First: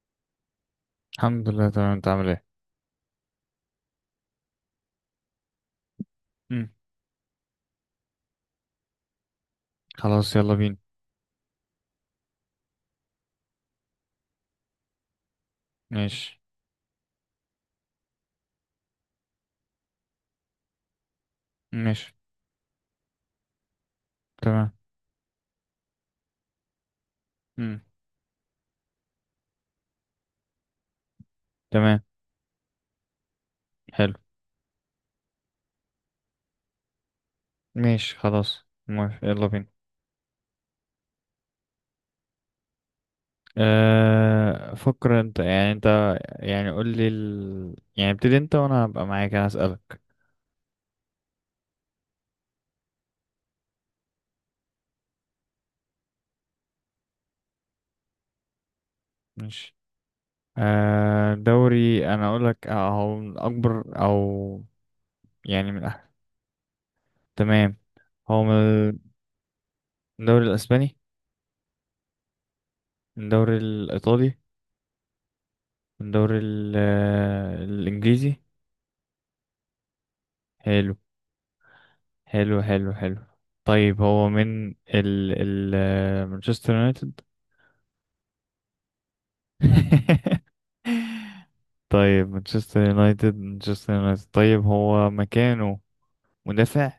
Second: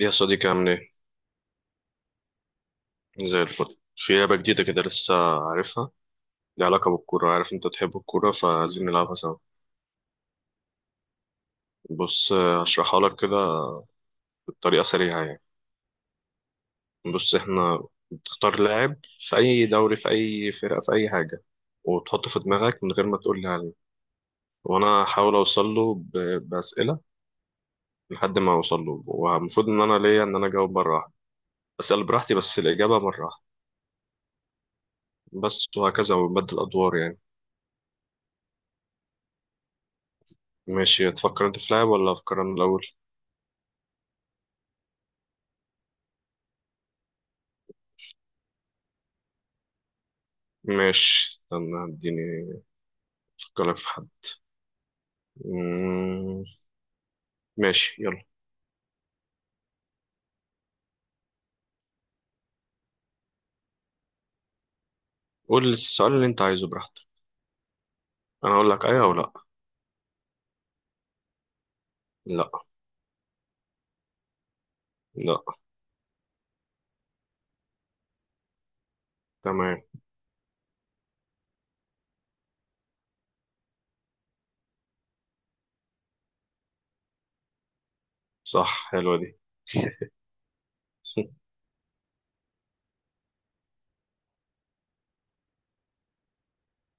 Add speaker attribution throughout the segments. Speaker 1: يا صديقي عامل ايه؟
Speaker 2: الحمد لله، تمام. انت عامل ايه؟
Speaker 1: زي الفل. في لعبة جديدة كده لسه، عارفها؟ ليها
Speaker 2: مم.
Speaker 1: علاقة بالكورة، عارف انت بتحب الكورة، فعايزين نلعبها سوا.
Speaker 2: خلاص، يلا بينا.
Speaker 1: بص هشرحها لك كده بطريقة سريعة يعني.
Speaker 2: ماشي.
Speaker 1: بص احنا بتختار لاعب في أي دوري، في أي فرقة، في أي حاجة،
Speaker 2: ماشي.
Speaker 1: وتحطه في دماغك من غير ما تقول لي عليه،
Speaker 2: تمام.
Speaker 1: وأنا هحاول أوصل له بأسئلة
Speaker 2: مم.
Speaker 1: لحد ما أوصل له. والمفروض إن أنا ليا إن أنا أجاوب مرة واحدة،
Speaker 2: تمام.
Speaker 1: أسأل براحتي بس الإجابة مرة واحدة
Speaker 2: حلو.
Speaker 1: بس، وهكذا ونبدل أدوار يعني.
Speaker 2: ماشي، خلاص، موافق، يلا بينا.
Speaker 1: ماشي، تفكر انت في لاعب ولا افكر انا الاول؟
Speaker 2: أه، فكر انت يعني قول لي يعني ابتدي انت، وانا هبقى معاك، انا هسألك.
Speaker 1: ماشي، استنى اديني افكر لك في حد. مم، ماشي يلا.
Speaker 2: ماشي. أه، دوري انا. اقول لك هو من اكبر يعني
Speaker 1: قول
Speaker 2: من أحد.
Speaker 1: السؤال اللي انت عايزه براحتك،
Speaker 2: تمام. هو
Speaker 1: انا اقول لك
Speaker 2: من
Speaker 1: ايوه او لا.
Speaker 2: الدوري الاسباني؟
Speaker 1: لا.
Speaker 2: من الدوري الايطالي؟
Speaker 1: لا.
Speaker 2: من الدوري الانجليزي؟
Speaker 1: تمام.
Speaker 2: حلو، حلو، حلو، حلو. طيب، هو من ال مانشستر يونايتد؟
Speaker 1: صح، حلوه دي.
Speaker 2: طيب، مانشستر يونايتد، مانشستر يونايتد. طيب، هو مكانه مدافع؟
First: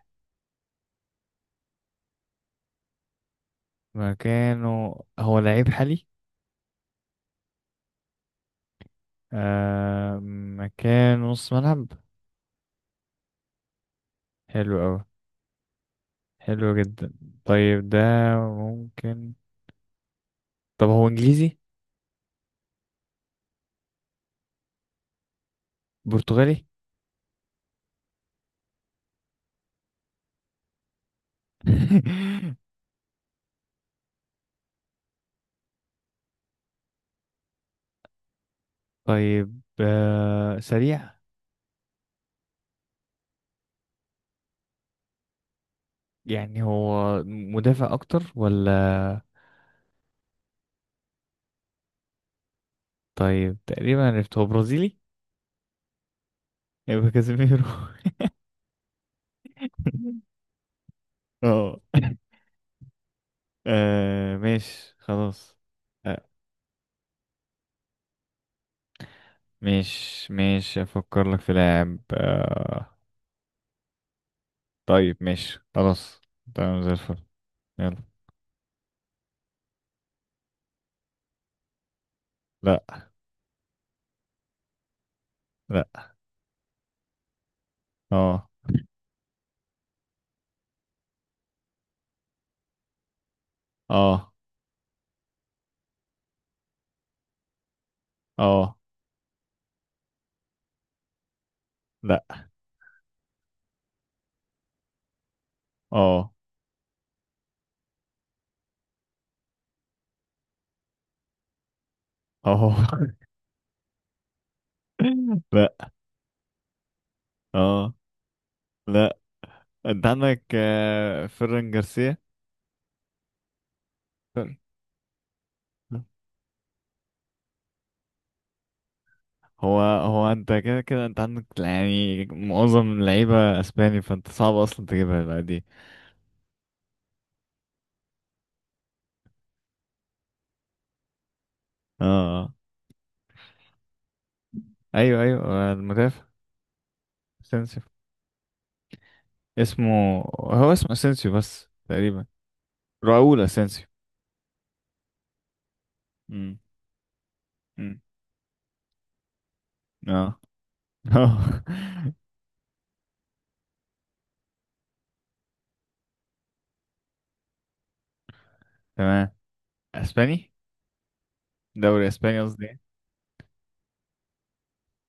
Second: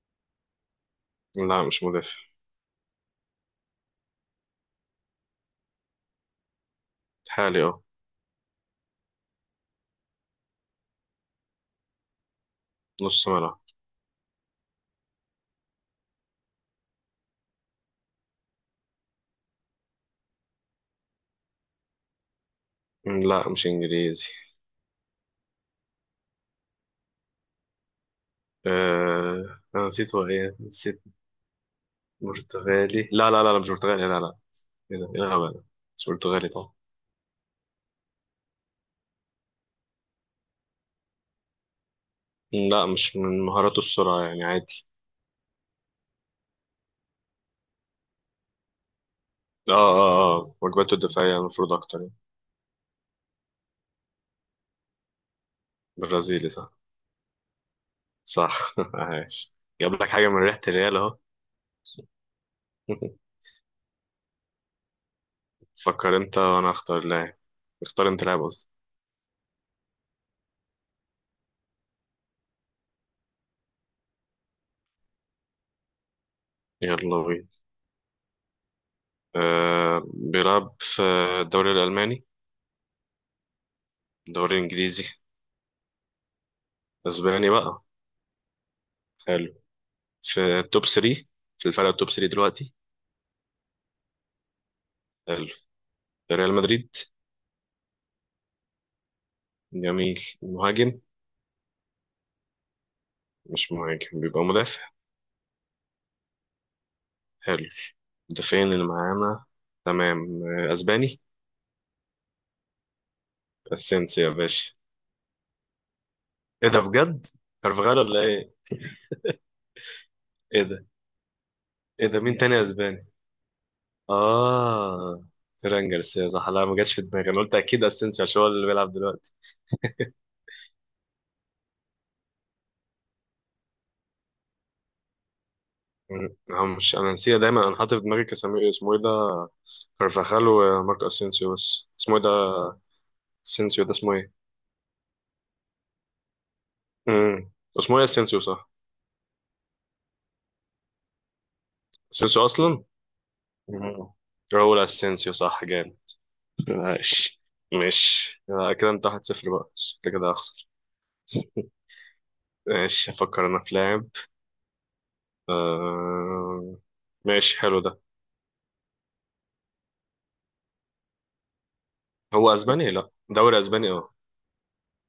Speaker 1: لا مش مدافع.
Speaker 2: مكانه، هو لعيب حالي؟
Speaker 1: حالي اه.
Speaker 2: آه. مكانه نص ملعب؟
Speaker 1: نص ملعب.
Speaker 2: حلو أوي. حلو جدا. طيب، ده ممكن. طب هو انجليزي؟
Speaker 1: لا مش انجليزي.
Speaker 2: برتغالي؟
Speaker 1: انا نسيت هو ايه، نسيت. برتغالي؟ لا لا لا لا، مش برتغالي، لا لا. ايه ده، ايه الغباء ده، مش برتغالي طبعا.
Speaker 2: طيب، سريع؟
Speaker 1: لا مش من مهاراته السرعه، يعني عادي.
Speaker 2: يعني هو مدافع اكتر ولا؟
Speaker 1: اه اه اه، واجباته الدفاعيه المفروض اكتر يعني.
Speaker 2: طيب، تقريبا عرفت. هو برازيلي؟
Speaker 1: برازيلي؟ صح.
Speaker 2: يبقى كازيميرو؟
Speaker 1: صح عايش. جاب لك حاجة من ريحة الريال اهو.
Speaker 2: اه. آه، ماشي، خلاص.
Speaker 1: فكر
Speaker 2: آه،
Speaker 1: انت وانا اختار لاعب. اختار انت لاعب قصدي.
Speaker 2: مش، افكر لك في لاعب. طيب، ماشي، خلاص. تمام، زي
Speaker 1: يلا
Speaker 2: الفل.
Speaker 1: بينا.
Speaker 2: يلا.
Speaker 1: أه، بيلعب في الدوري الألماني؟
Speaker 2: لا.
Speaker 1: الدوري الإنجليزي؟
Speaker 2: لا.
Speaker 1: أسباني بقى؟
Speaker 2: اه.
Speaker 1: حلو. في التوب 3؟ في الفرق التوب 3 دلوقتي؟
Speaker 2: اه.
Speaker 1: حلو. ريال مدريد؟
Speaker 2: اه.
Speaker 1: جميل. مهاجم؟
Speaker 2: لا.
Speaker 1: مش مهاجم، بيبقى مدافع.
Speaker 2: اه.
Speaker 1: حلو، المدافعين اللي معانا، تمام. أسباني.
Speaker 2: اه.
Speaker 1: أسينسيو يا باشا؟
Speaker 2: لا.
Speaker 1: ايه ده بجد؟
Speaker 2: اه.
Speaker 1: كارفاغال ولا ايه؟
Speaker 2: لا. انت عندك
Speaker 1: ايه ده؟
Speaker 2: فيران
Speaker 1: ايه
Speaker 2: جارسيا.
Speaker 1: ده، مين تاني أسباني؟ اه، فران جارسيا، صح. لا ما جاتش في دماغي، انا قلت اكيد اسينسيو عشان هو اللي بيلعب دلوقتي.
Speaker 2: هو انت، كده كده، انت عندك يعني معظم اللعيبة اسباني، فانت صعب اصلا تجيبها بقى دي.
Speaker 1: هو مش، انا نسيت دايما، انا حاطط في دماغي كاسامي اسمه ايه ده، كارفاخال وماركو اسينسيو، بس
Speaker 2: اه،
Speaker 1: اسمه ايه ده؟
Speaker 2: اه.
Speaker 1: اسينسيو ده اسمه ايه؟
Speaker 2: ايوه، ايوه، المدافع.
Speaker 1: امم،
Speaker 2: اسينسيو.
Speaker 1: اسمه ايه؟ اسينسيو صح؟
Speaker 2: اسمه اسينسيو بس تقريبا.
Speaker 1: اسينسيو اصلا.
Speaker 2: راؤول اسينسيو.
Speaker 1: مم. راؤول اسينسيو صح، جامد.
Speaker 2: امم.
Speaker 1: ماشي
Speaker 2: امم.
Speaker 1: ماشي، كده انت 1-0 بقى، شكلي كده
Speaker 2: اه.
Speaker 1: هخسر.
Speaker 2: اه.
Speaker 1: ماشي افكر انا في لاعب. آه... ماشي حلو ده.
Speaker 2: تمام. اسباني؟ دوري اسباني
Speaker 1: هو
Speaker 2: قصدي،
Speaker 1: اسباني،
Speaker 2: إيه؟
Speaker 1: لا دوري اسباني اه.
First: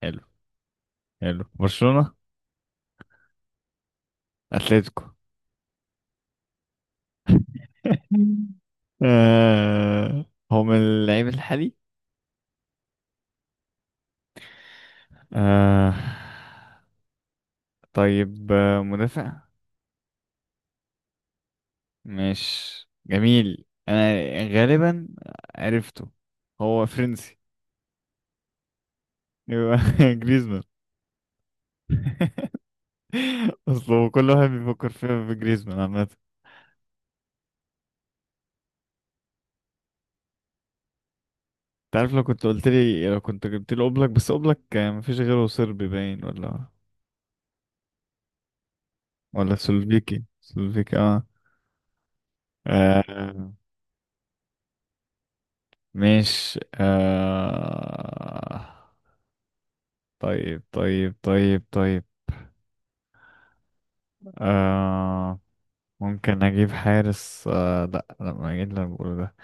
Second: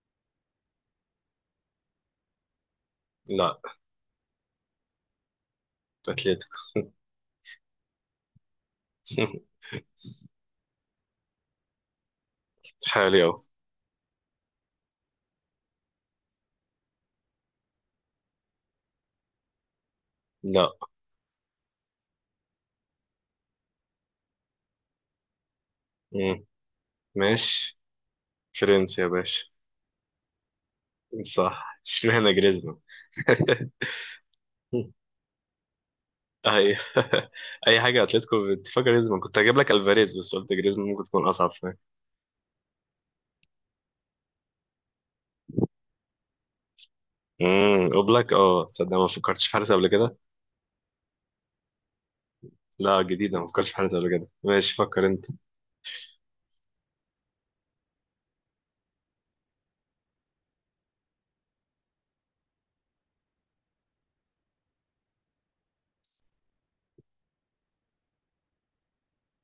Speaker 2: حلو. حلو. برشلونة؟
Speaker 1: لا.
Speaker 2: اتلتيكو؟
Speaker 1: اتلتيكو.
Speaker 2: آه، هو من اللعيب الحالي؟
Speaker 1: حالي اهو.
Speaker 2: آه. طيب، مدافع؟
Speaker 1: لا.
Speaker 2: مش جميل. انا غالبا عرفته.
Speaker 1: مم.
Speaker 2: هو فرنسي؟
Speaker 1: ماشي، فرنسا يا باشا.
Speaker 2: يبقى جريزمان؟
Speaker 1: صح. اشمعنى جريزمان؟
Speaker 2: اصل كل واحد بيفكر فيها في جريزمان عامه، انت
Speaker 1: اي اي حاجه اتلتيكو بتفكر جريزمان كنت هجيب لك الفاريز بس قلت جريزمان ممكن تكون اصعب شويه.
Speaker 2: عارف. لو كنت جبت لي اوبلاك، بس اوبلاك كان مفيش غيره. صربي باين ولا...
Speaker 1: امم، اوبلاك اه، تصدق ما فكرتش في
Speaker 2: ولا
Speaker 1: حارس قبل كده.
Speaker 2: سلوفيكي، سلوفيكي. اه.
Speaker 1: لا جديده، ما
Speaker 2: آه.
Speaker 1: فكرتش في حارس قبل كده. ماشي فكر انت.
Speaker 2: مش. طيب، طيب، طيب، طيب. آه ممكن اجيب حارس، لا، لا، ما اجيب اللي أنا بقوله ده.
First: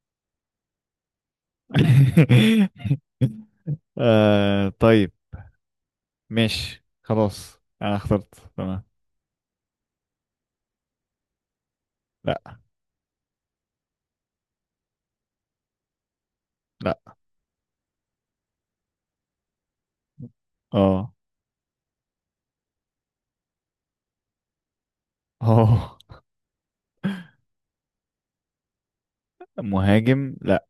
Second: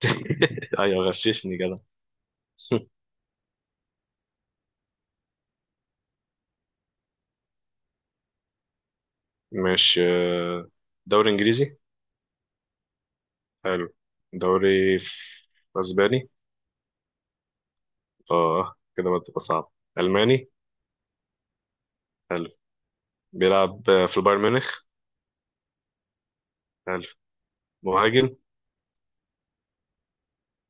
Speaker 1: ايوه، غششني كده.
Speaker 2: طيب. ماشي، خلاص، انا اخترت. تمام.
Speaker 1: ماشي. دوري انجليزي؟
Speaker 2: لا.
Speaker 1: حلو. دوري اسباني؟
Speaker 2: لا.
Speaker 1: اه كده بقى تبقى صعب. ألماني؟
Speaker 2: اه.
Speaker 1: حلو. بيلعب في البايرن ميونخ؟
Speaker 2: اه.
Speaker 1: حلو. مهاجم؟
Speaker 2: مهاجم؟ لا.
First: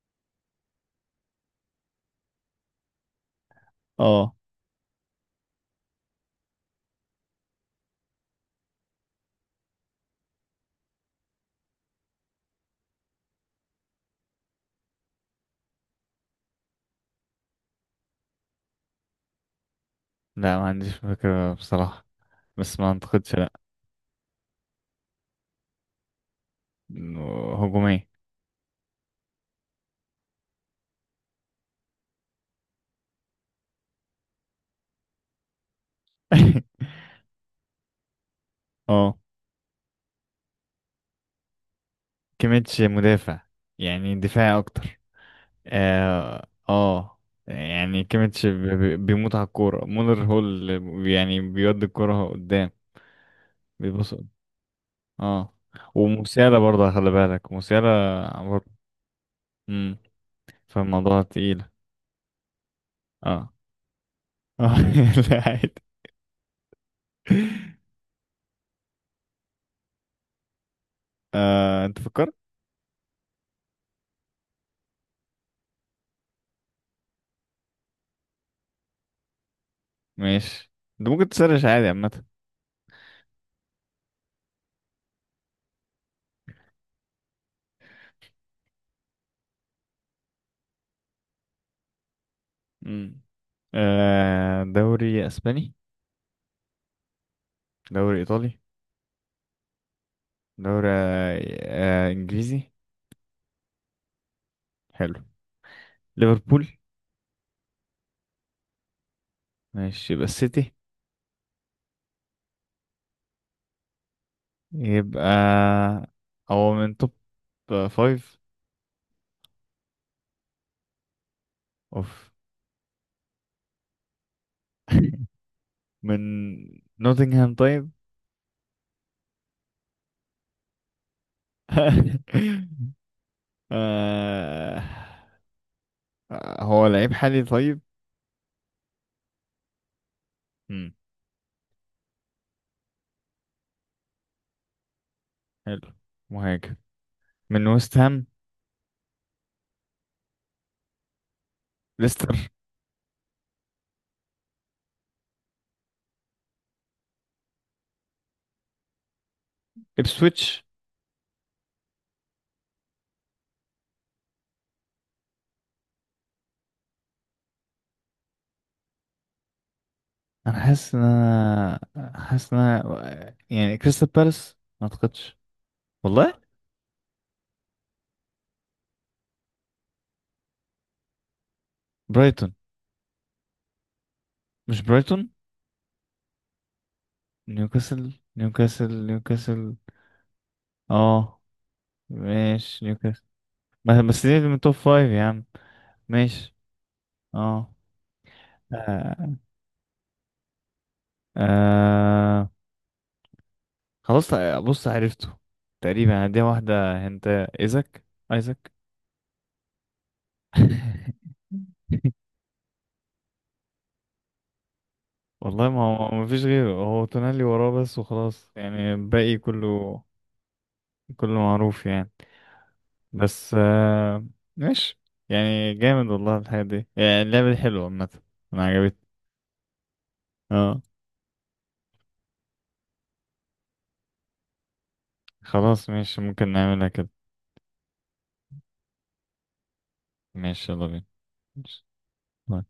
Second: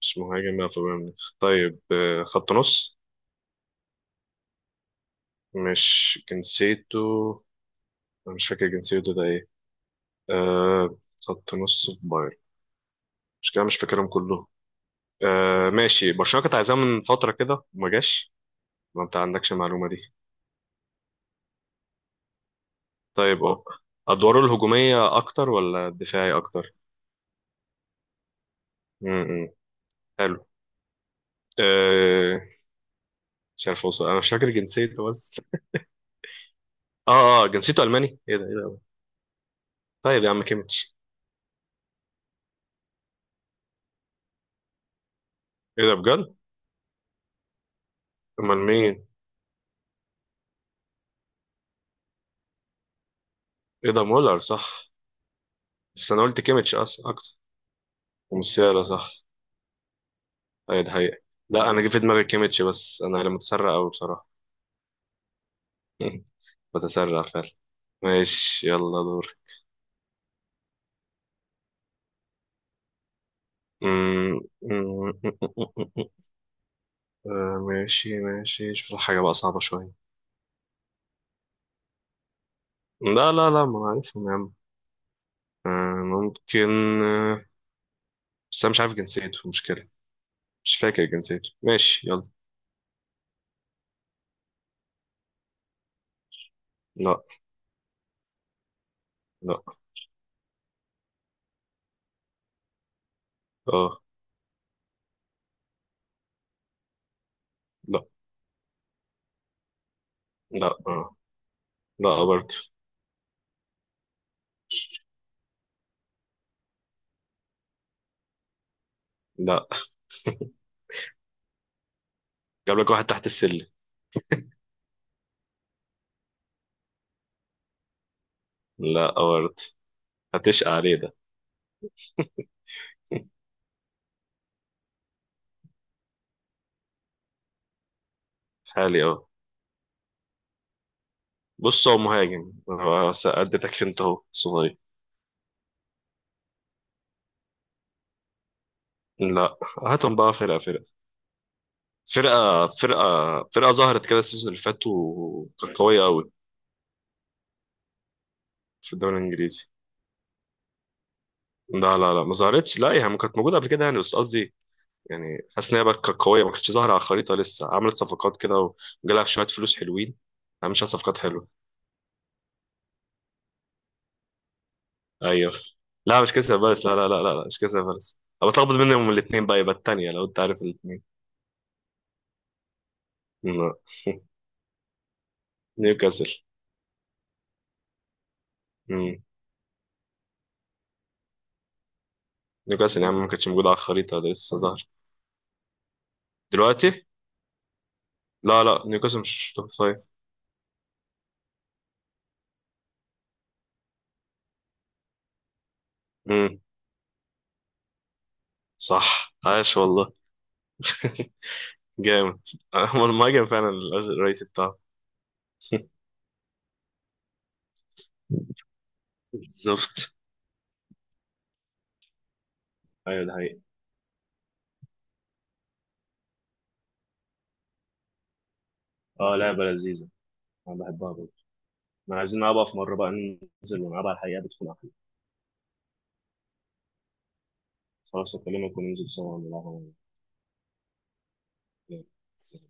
Speaker 1: مش مهاجم، بيلعب في البايرن ميونخ طيب. خط نص؟
Speaker 2: اه.
Speaker 1: مش جنسيته، أنا مش فاكر جنسيته ده ايه. آه، خط نص في بايرن، مش كده، مش فاكرهم كلهم. آه ماشي، برشلونة كانت عايزاه من فترة كده وما جاش. ما انت عندكش المعلومة دي.
Speaker 2: لا، ما عنديش فكرة بصراحة. بس ما اعتقدش.
Speaker 1: طيب
Speaker 2: لا.
Speaker 1: اه، أدواره الهجومية أكتر ولا الدفاعي أكتر؟
Speaker 2: إنه هجومي.
Speaker 1: م -م. حلو. آه، مش عارف أوصل، أنا مش فاكر جنسيته بس. اه اه، جنسيته الماني؟ ايه ده ايه ده.
Speaker 2: اه.
Speaker 1: طيب يا عم كيميتش؟
Speaker 2: كيميتش مدافع. يعني دفاعي اكتر.
Speaker 1: ايه ده بجد؟
Speaker 2: اه، اه. يعني كيميتش
Speaker 1: امال مين؟
Speaker 2: بيموت على الكورة. مولر هو اللي يعني بيودي الكورة قدام.
Speaker 1: ايه ده،
Speaker 2: بيبص.
Speaker 1: مولر صح.
Speaker 2: اه.
Speaker 1: بس انا قلت
Speaker 2: ومسيالة
Speaker 1: كيميتش
Speaker 2: برضه،
Speaker 1: اصلا
Speaker 2: خلي
Speaker 1: اكتر.
Speaker 2: بالك، مسيالة. برضه.
Speaker 1: ومسيالا صح،
Speaker 2: امم.
Speaker 1: ايوه ده حقيقة.
Speaker 2: فالموضوع تقيل.
Speaker 1: لا انا جه في دماغي كيميتش، بس انا اللي
Speaker 2: اه.
Speaker 1: متسرع قوي بصراحة.
Speaker 2: اه. لا، عادي.
Speaker 1: بتسرع فعلا. ماشي يلا دور.
Speaker 2: انت فكرت؟
Speaker 1: أمم، أمم، أمم، أمم، أمم. ماشي ماشي، شوف لك حاجة بقى صعبة شوية.
Speaker 2: ماشي. انت ممكن تسرش عادي، عامة.
Speaker 1: لا لا لا، ما عارفهم يا عم. آه، ممكن. آه، بس انا مش عارف جنسيته، مشكلة. مش فاكر جنسيته، ماشي يلا.
Speaker 2: امم. دوري اسباني؟
Speaker 1: لا.
Speaker 2: دوري ايطالي؟
Speaker 1: لا.
Speaker 2: دوري انجليزي؟
Speaker 1: اه.
Speaker 2: حلو. ليفربول؟
Speaker 1: لا.
Speaker 2: ماشي، يبقى
Speaker 1: لا.
Speaker 2: السيتي؟
Speaker 1: آه. لا برضه.
Speaker 2: يبقى هو من توب فايف؟
Speaker 1: لا.
Speaker 2: اوف.
Speaker 1: جاب لك واحد تحت السلم.
Speaker 2: من نوتنغهام، طيب؟
Speaker 1: لا برضه، هتشقى عليه ده.
Speaker 2: آه. هو لعيب حالي؟ طيب.
Speaker 1: حالي اه.
Speaker 2: مم.
Speaker 1: بص هو مهاجم، هو بس اديتك انت اهو صغير.
Speaker 2: حلو. مهاجم. من ويست هام؟
Speaker 1: لا. هاتهم بقى فرقة فرقة.
Speaker 2: ليستر؟
Speaker 1: فرقة فرقة فرقة ظهرت كده السيزون اللي فات وكانت قوية قوي في الدوري الانجليزي.
Speaker 2: Ipswich؟
Speaker 1: لا لا لا، ما ظهرتش، لا يعني كانت موجودة قبل كده يعني، بس قصدي يعني حاسس ان هي بقى كانت قوية، ما كانتش ظاهرة على الخريطة، لسه عملت صفقات كده وجالها شوية فلوس حلوين، عملت شوية صفقات حلوة.
Speaker 2: انا حاسس ان انا يعني، كريستال بالاس ما اعتقدش.
Speaker 1: ايوه. لا مش
Speaker 2: والله.
Speaker 1: كريستال بالاس، لا لا لا لا لا، مش كريستال بالاس، انا بتلخبط بينهم الاثنين بقى. يبقى الثانيه لو انت عارف الاثنين.
Speaker 2: برايتون؟ مش برايتون؟
Speaker 1: نيوكاسل.
Speaker 2: نيوكاسل؟ نيوكاسل،
Speaker 1: مم.
Speaker 2: نيوكاسل، اه. ماشي،
Speaker 1: نيوكاسل يا عم،
Speaker 2: نيوكاسل.
Speaker 1: ما كانتش موجوده على الخريطه،
Speaker 2: بس
Speaker 1: ده
Speaker 2: دي
Speaker 1: لسه
Speaker 2: من توب
Speaker 1: ظهر
Speaker 2: فايف يا عم. ماشي.
Speaker 1: دلوقتي.
Speaker 2: اه.
Speaker 1: لا لا، نيوكاسل
Speaker 2: آه.
Speaker 1: مش توب فايف.
Speaker 2: آه. خلاص. بص، عرفته. تقريبا. دي
Speaker 1: مم.
Speaker 2: واحدة. هنت. ايزك؟ ايزك.
Speaker 1: صح، عاش والله. جامد، هو المهاجم فعلا الرئيسي بتاعه.
Speaker 2: والله، ما هو ما فيش غيره. هو تونالي وراه بس، وخلاص يعني الباقي كله،
Speaker 1: بالظبط.
Speaker 2: كله معروف يعني.
Speaker 1: ايوه ده
Speaker 2: بس،
Speaker 1: حقيقي.
Speaker 2: ماشي. يعني جامد والله، الحاجة دي، يعني اللعبة دي حلوة عامة. أنا عجبتني.
Speaker 1: اه، لعبه لذيذه، انا
Speaker 2: اه.
Speaker 1: بحبها برضه. ما عايزين نلعبها في مره بقى، ننزل ونلعبها على الحقيقه، بتكون احلى.
Speaker 2: خلاص، ماشي، ممكن نعملها كده.
Speaker 1: خلاص اكلمك وننزل سوا
Speaker 2: ماشي، يلا بينا. ماشي.
Speaker 1: ونلعبها.